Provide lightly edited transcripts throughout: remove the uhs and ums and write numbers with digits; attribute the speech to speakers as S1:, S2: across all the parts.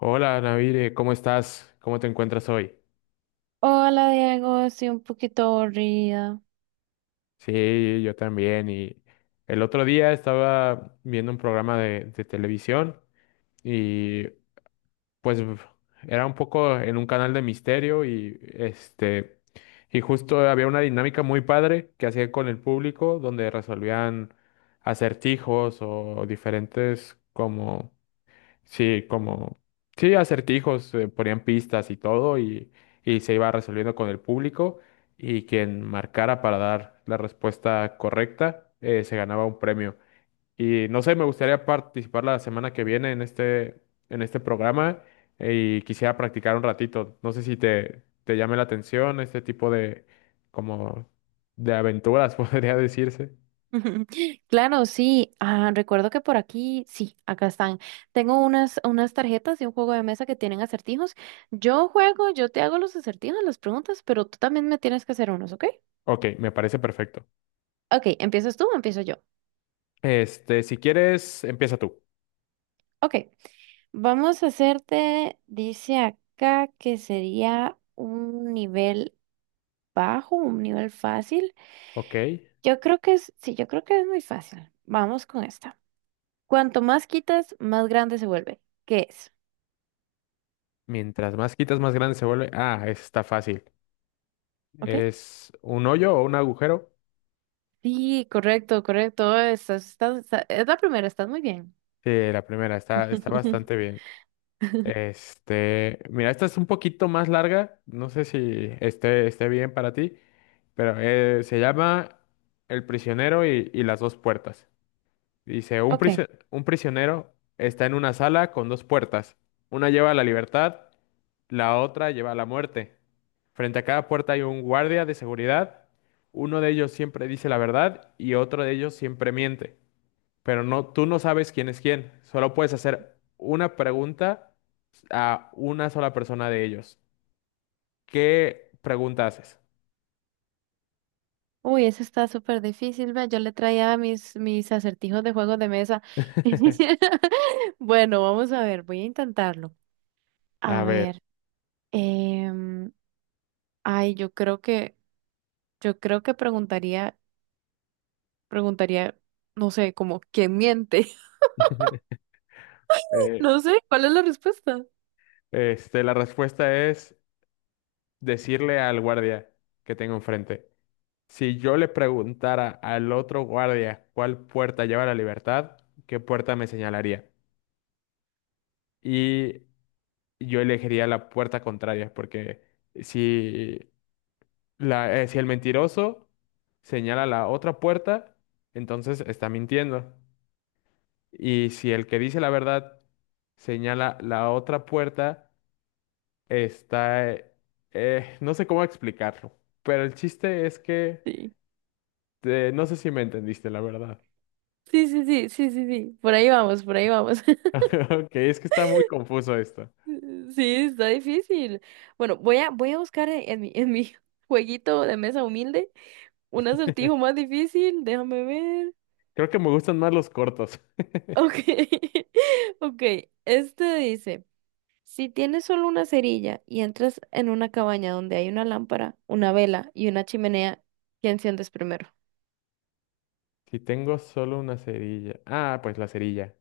S1: Hola, Navire, ¿cómo estás? ¿Cómo te encuentras hoy?
S2: Hola Diego, estoy un poquito aburrida.
S1: Sí, yo también. Y el otro día estaba viendo un programa de televisión y pues era un poco en un canal de misterio y y justo había una dinámica muy padre que hacían con el público donde resolvían acertijos o diferentes como sí, como, sí, acertijos, ponían pistas y todo, y se iba resolviendo con el público, y quien marcara para dar la respuesta correcta, se ganaba un premio. Y no sé, me gustaría participar la semana que viene en en este programa, y quisiera practicar un ratito. No sé si te llame la atención este tipo como, de aventuras, podría decirse.
S2: Claro, sí, ah, recuerdo que por aquí, sí, acá están. Tengo unas tarjetas de un juego de mesa que tienen acertijos. Yo juego, yo te hago los acertijos, las preguntas, pero tú también me tienes que hacer unos, ¿ok?
S1: Ok, me parece perfecto.
S2: Ok, ¿empiezas tú o empiezo yo?
S1: Este, si quieres, empieza tú.
S2: Ok, vamos a hacerte, dice acá que sería un nivel bajo, un nivel fácil.
S1: Ok.
S2: Yo creo que es, sí, yo creo que es muy fácil. Vamos con esta. Cuanto más quitas, más grande se vuelve. ¿Qué es?
S1: Mientras más quitas, más grande se vuelve. Ah, esa está fácil.
S2: ¿Ok?
S1: Es un hoyo o un agujero.
S2: Sí, correcto, correcto. Es la primera. Estás muy bien.
S1: Sí, la primera está, está bastante bien. Este, mira, esta es un poquito más larga. No sé si esté bien para ti, pero se llama El prisionero y las dos puertas. Dice,
S2: Ok.
S1: un prisionero está en una sala con dos puertas. Una lleva a la libertad. La otra lleva a la muerte. Frente a cada puerta hay un guardia de seguridad. Uno de ellos siempre dice la verdad y otro de ellos siempre miente. Pero no, tú no sabes quién es quién. Solo puedes hacer una pregunta a una sola persona de ellos. ¿Qué pregunta haces?
S2: Uy, eso está súper difícil. Ve, yo le traía mis acertijos de juegos de mesa. Bueno, vamos a ver, voy a intentarlo. A
S1: A ver,
S2: ver, em, ay, yo creo que, yo creo que preguntaría, no sé, como, ¿quién miente?
S1: eh,
S2: No sé, ¿cuál es la respuesta?
S1: la respuesta es decirle al guardia que tengo enfrente. Si yo le preguntara al otro guardia cuál puerta lleva a la libertad, ¿qué puerta me señalaría? Y yo elegiría la puerta contraria, porque si, si el mentiroso señala la otra puerta, entonces está mintiendo. Y si el que dice la verdad señala la otra puerta, está... no sé cómo explicarlo, pero el chiste es que...
S2: Sí.
S1: no sé si me entendiste, la verdad.
S2: Sí, sí, sí, sí, sí, sí. Por ahí vamos, por ahí vamos.
S1: Ok, es que está muy confuso esto.
S2: Sí, está difícil. Bueno, voy a buscar en mi jueguito de mesa humilde un acertijo más difícil. Déjame ver.
S1: Creo que me gustan más los cortos.
S2: Ok, ok. Este dice, si tienes solo una cerilla y entras en una cabaña donde hay una lámpara, una vela y una chimenea, ¿qué enciendes primero?
S1: Si tengo solo una cerilla. Ah, pues la cerilla.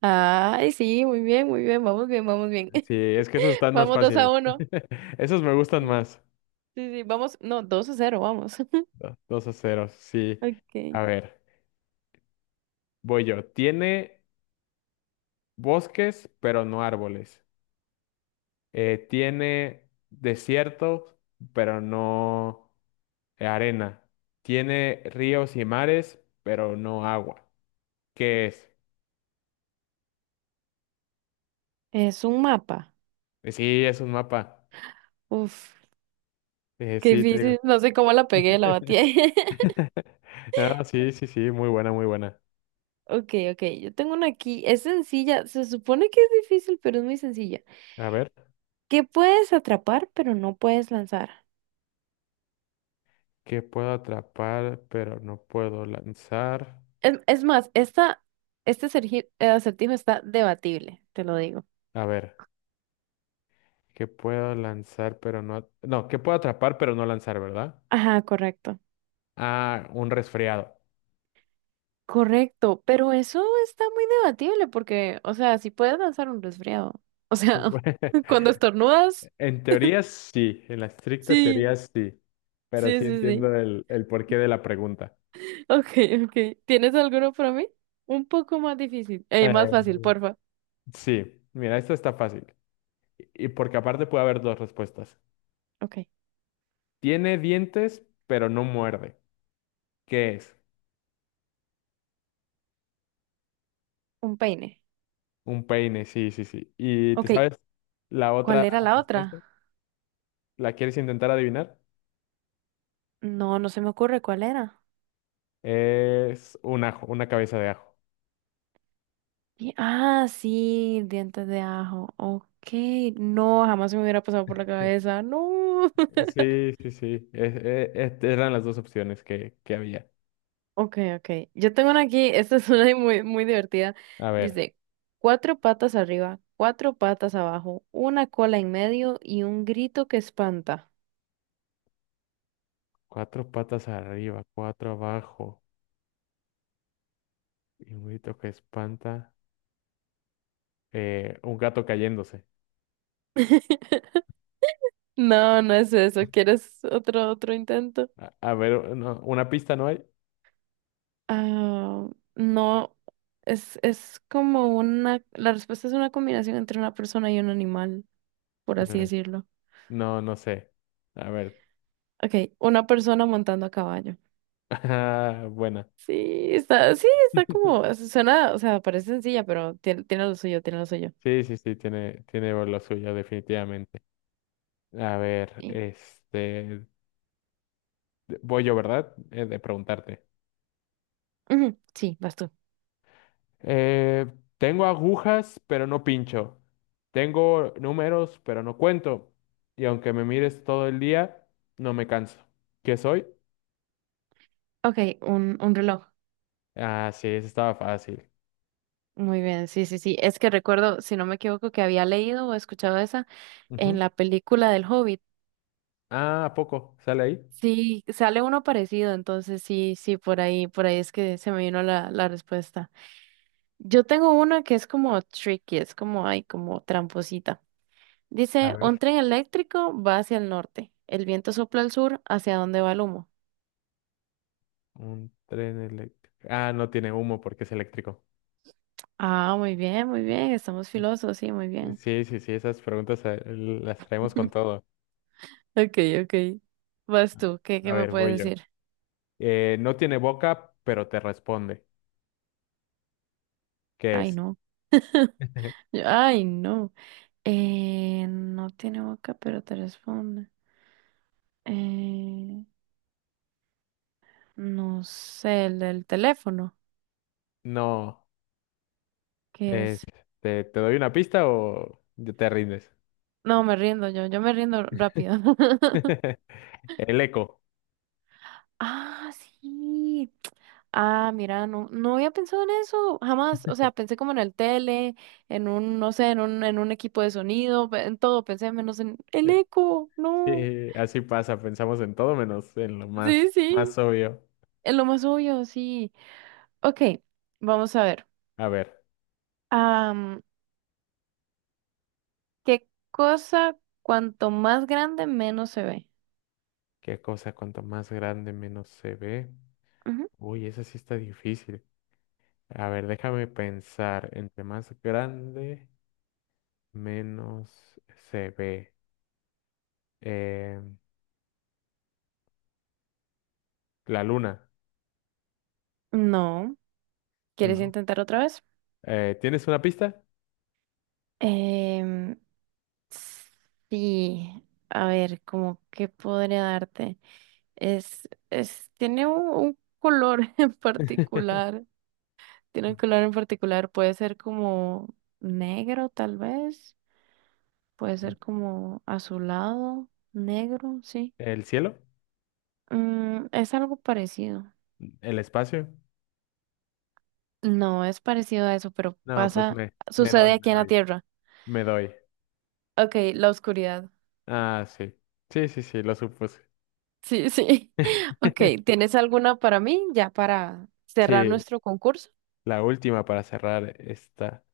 S2: Ay, sí, muy bien, muy bien. Vamos bien, vamos bien.
S1: Sí, es que esos están más
S2: Vamos dos a
S1: fáciles.
S2: uno.
S1: Esos me gustan
S2: Sí,
S1: más.
S2: sí, sí, vamos. No, 2-0, vamos.
S1: Dos a cero, sí. A
S2: Ok.
S1: ver, voy yo. Tiene bosques, pero no árboles. Tiene desierto, pero no arena. Tiene ríos y mares, pero no agua. ¿Qué es?
S2: Es un mapa.
S1: Sí, es un mapa.
S2: Uf, qué
S1: Sí, te digo.
S2: difícil. No sé cómo la pegué, la batí.
S1: Ah, sí, sí, sí, muy buena, muy buena.
S2: Ok, ok, yo tengo una aquí. Es sencilla. Se supone que es difícil, pero es muy sencilla.
S1: A ver,
S2: ¿Qué puedes atrapar, pero no puedes lanzar?
S1: ¿qué puedo atrapar, pero no puedo lanzar?
S2: Es más, acertijo está debatible, te lo digo.
S1: A ver, ¿qué puedo lanzar pero no... No, ¿qué puedo atrapar pero no lanzar, ¿verdad?
S2: Ajá, correcto.
S1: Ah, un resfriado.
S2: Correcto, pero eso está muy debatible porque, o sea, si puedes lanzar un resfriado. O sea,
S1: Bueno,
S2: cuando estornudas.
S1: en teoría sí, en la estricta
S2: Sí,
S1: teoría sí, pero
S2: sí,
S1: sí
S2: sí, sí.
S1: entiendo el porqué de la pregunta.
S2: Ok, ok. ¿Tienes alguno para mí? Un poco más difícil. Más
S1: Eh,
S2: fácil, porfa.
S1: sí, mira, esto está fácil. Y porque aparte puede haber dos respuestas.
S2: Ok.
S1: Tiene dientes, pero no muerde. ¿Qué es?
S2: Un peine.
S1: Un peine, sí, sí, sí. ¿Y te
S2: Ok.
S1: sabes la
S2: ¿Cuál
S1: otra
S2: era la
S1: respuesta?
S2: otra?
S1: ¿La quieres intentar adivinar?
S2: No, no se me ocurre cuál era.
S1: Es un ajo, una cabeza de ajo.
S2: Ah, sí, dientes de ajo. Ok. No, jamás se me hubiera pasado por la cabeza. No.
S1: Sí, sí, sí. Eran las dos opciones que había.
S2: Ok, ok. Yo tengo una aquí. Esta es una muy, muy divertida.
S1: A ver,
S2: Dice, cuatro patas arriba, cuatro patas abajo, una cola en medio y un grito que espanta.
S1: cuatro patas arriba, cuatro abajo, y un grito que espanta, un gato cayéndose.
S2: No, no es eso. ¿Quieres otro intento?
S1: A ver, no, ¿una pista no hay?
S2: Ah, no, es como la respuesta es una combinación entre una persona y un animal, por así
S1: Eh,
S2: decirlo.
S1: no, no sé. A ver.
S2: Ok, una persona montando a caballo.
S1: Ah, buena.
S2: Sí, sí, está como, suena, o sea, parece sencilla, pero tiene lo suyo, tiene lo suyo.
S1: Sí, sí, sí, tiene, tiene lo suyo, definitivamente. A ver,
S2: Sí.
S1: este, voy yo, ¿verdad? De preguntarte.
S2: Ujú, sí, vas tú.
S1: Eh, tengo agujas, pero no pincho. Tengo números, pero no cuento. Y aunque me mires todo el día, no me canso. ¿Qué soy?
S2: Ok, un reloj.
S1: Ah, sí, eso estaba fácil.
S2: Muy bien, sí, sí, sí. Es que recuerdo, si no me equivoco, que había leído o escuchado esa en
S1: Ujú.
S2: la película del Hobbit.
S1: Ah, ¿a poco? ¿Sale ahí?
S2: Sí, sale uno parecido, entonces sí, sí, por ahí es que se me vino la respuesta. Yo tengo una que es como tricky, es como, ay, como tramposita.
S1: A
S2: Dice, un
S1: ver.
S2: tren eléctrico va hacia el norte, el viento sopla al sur, ¿hacia dónde va el humo?
S1: Un tren eléctrico. Ah, no tiene humo porque es eléctrico.
S2: Ah, muy bien, estamos filosos, sí, muy bien.
S1: Sí, sí, sí, esas preguntas las traemos con todo.
S2: Ok, ok. Vas tú, ¿qué
S1: A
S2: me
S1: ver, voy
S2: puedes
S1: yo.
S2: decir?
S1: No tiene boca, pero te responde. ¿Qué
S2: Ay,
S1: es?
S2: no. Ay, no. No tiene boca, pero te responde. Eh, no sé, el del teléfono.
S1: No.
S2: ¿Qué
S1: Eh,
S2: es?
S1: ¿te doy una pista o ya te rindes?
S2: No, me rindo yo, yo me rindo rápido.
S1: El eco.
S2: Ah, sí. Ah, mira, no, no había pensado en eso, jamás. O sea, pensé como en el tele, no sé, en un equipo de sonido, en todo, pensé menos en el
S1: Eh,
S2: eco, no.
S1: Sí, así pasa, pensamos en todo menos en lo más,
S2: Sí,
S1: más
S2: sí,
S1: obvio.
S2: es lo más obvio, sí. Ok, vamos a ver.
S1: A ver,
S2: Am, ¿Qué cosa cuanto más grande menos se ve?
S1: ¿qué cosa cuanto más grande menos se ve?
S2: Ujú.
S1: Uy, esa sí está difícil. A ver, déjame pensar. Entre más grande, menos se ve. Eh, la luna,
S2: No, ¿quieres
S1: ¿no?
S2: intentar otra vez?
S1: ¿Tienes una pista?
S2: Em, Sí, a ver, como qué podría darte. Tiene un color en particular. Tiene un color en particular. Puede ser como negro, tal vez. Puede ser como azulado, negro, sí.
S1: ¿El cielo?
S2: Es algo parecido.
S1: ¿El espacio?
S2: No, es parecido a eso, pero
S1: No, pues
S2: sucede aquí en la Tierra.
S1: me doy.
S2: Ok, la oscuridad.
S1: Ah, sí. Sí, sí, sí, lo supuse.
S2: Sí, sí. Ok, ¿tienes alguna para mí ya para cerrar
S1: Sí,
S2: nuestro concurso?
S1: la última para cerrar esta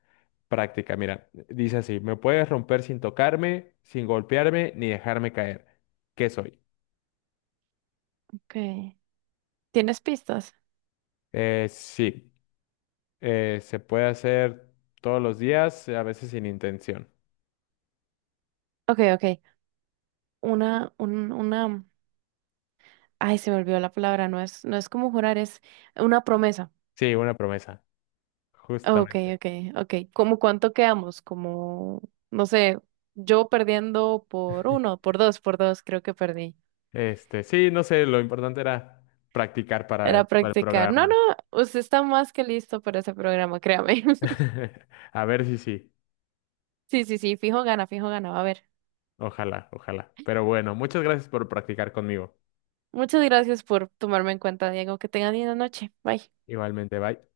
S1: práctica. Mira, dice así, me puedes romper sin tocarme, sin golpearme, ni dejarme caer. ¿Qué soy?
S2: Okay. ¿Tienes pistas?
S1: Eh, sí, se puede hacer todos los días, a veces sin intención.
S2: Ok, ok. Una, un, una. Ay, se me olvidó la palabra. No es como jurar, es una promesa.
S1: Sí, una promesa,
S2: Ok,
S1: justamente.
S2: ok, ok. ¿Cómo cuánto quedamos? Como, no sé, yo perdiendo por uno, por dos, creo que perdí.
S1: Este, sí, no sé, lo importante era practicar
S2: Era
S1: para el
S2: practicar. No,
S1: programa.
S2: no, usted está más que listo para ese programa, créame.
S1: A ver si sí.
S2: Sí, sí, sí, fijo gana, fijo gana. Va a ver.
S1: Ojalá, ojalá. Pero bueno, muchas gracias por practicar conmigo.
S2: Muchas gracias por tomarme en cuenta, Diego. Que tengan linda noche. Bye.
S1: Igualmente, bye.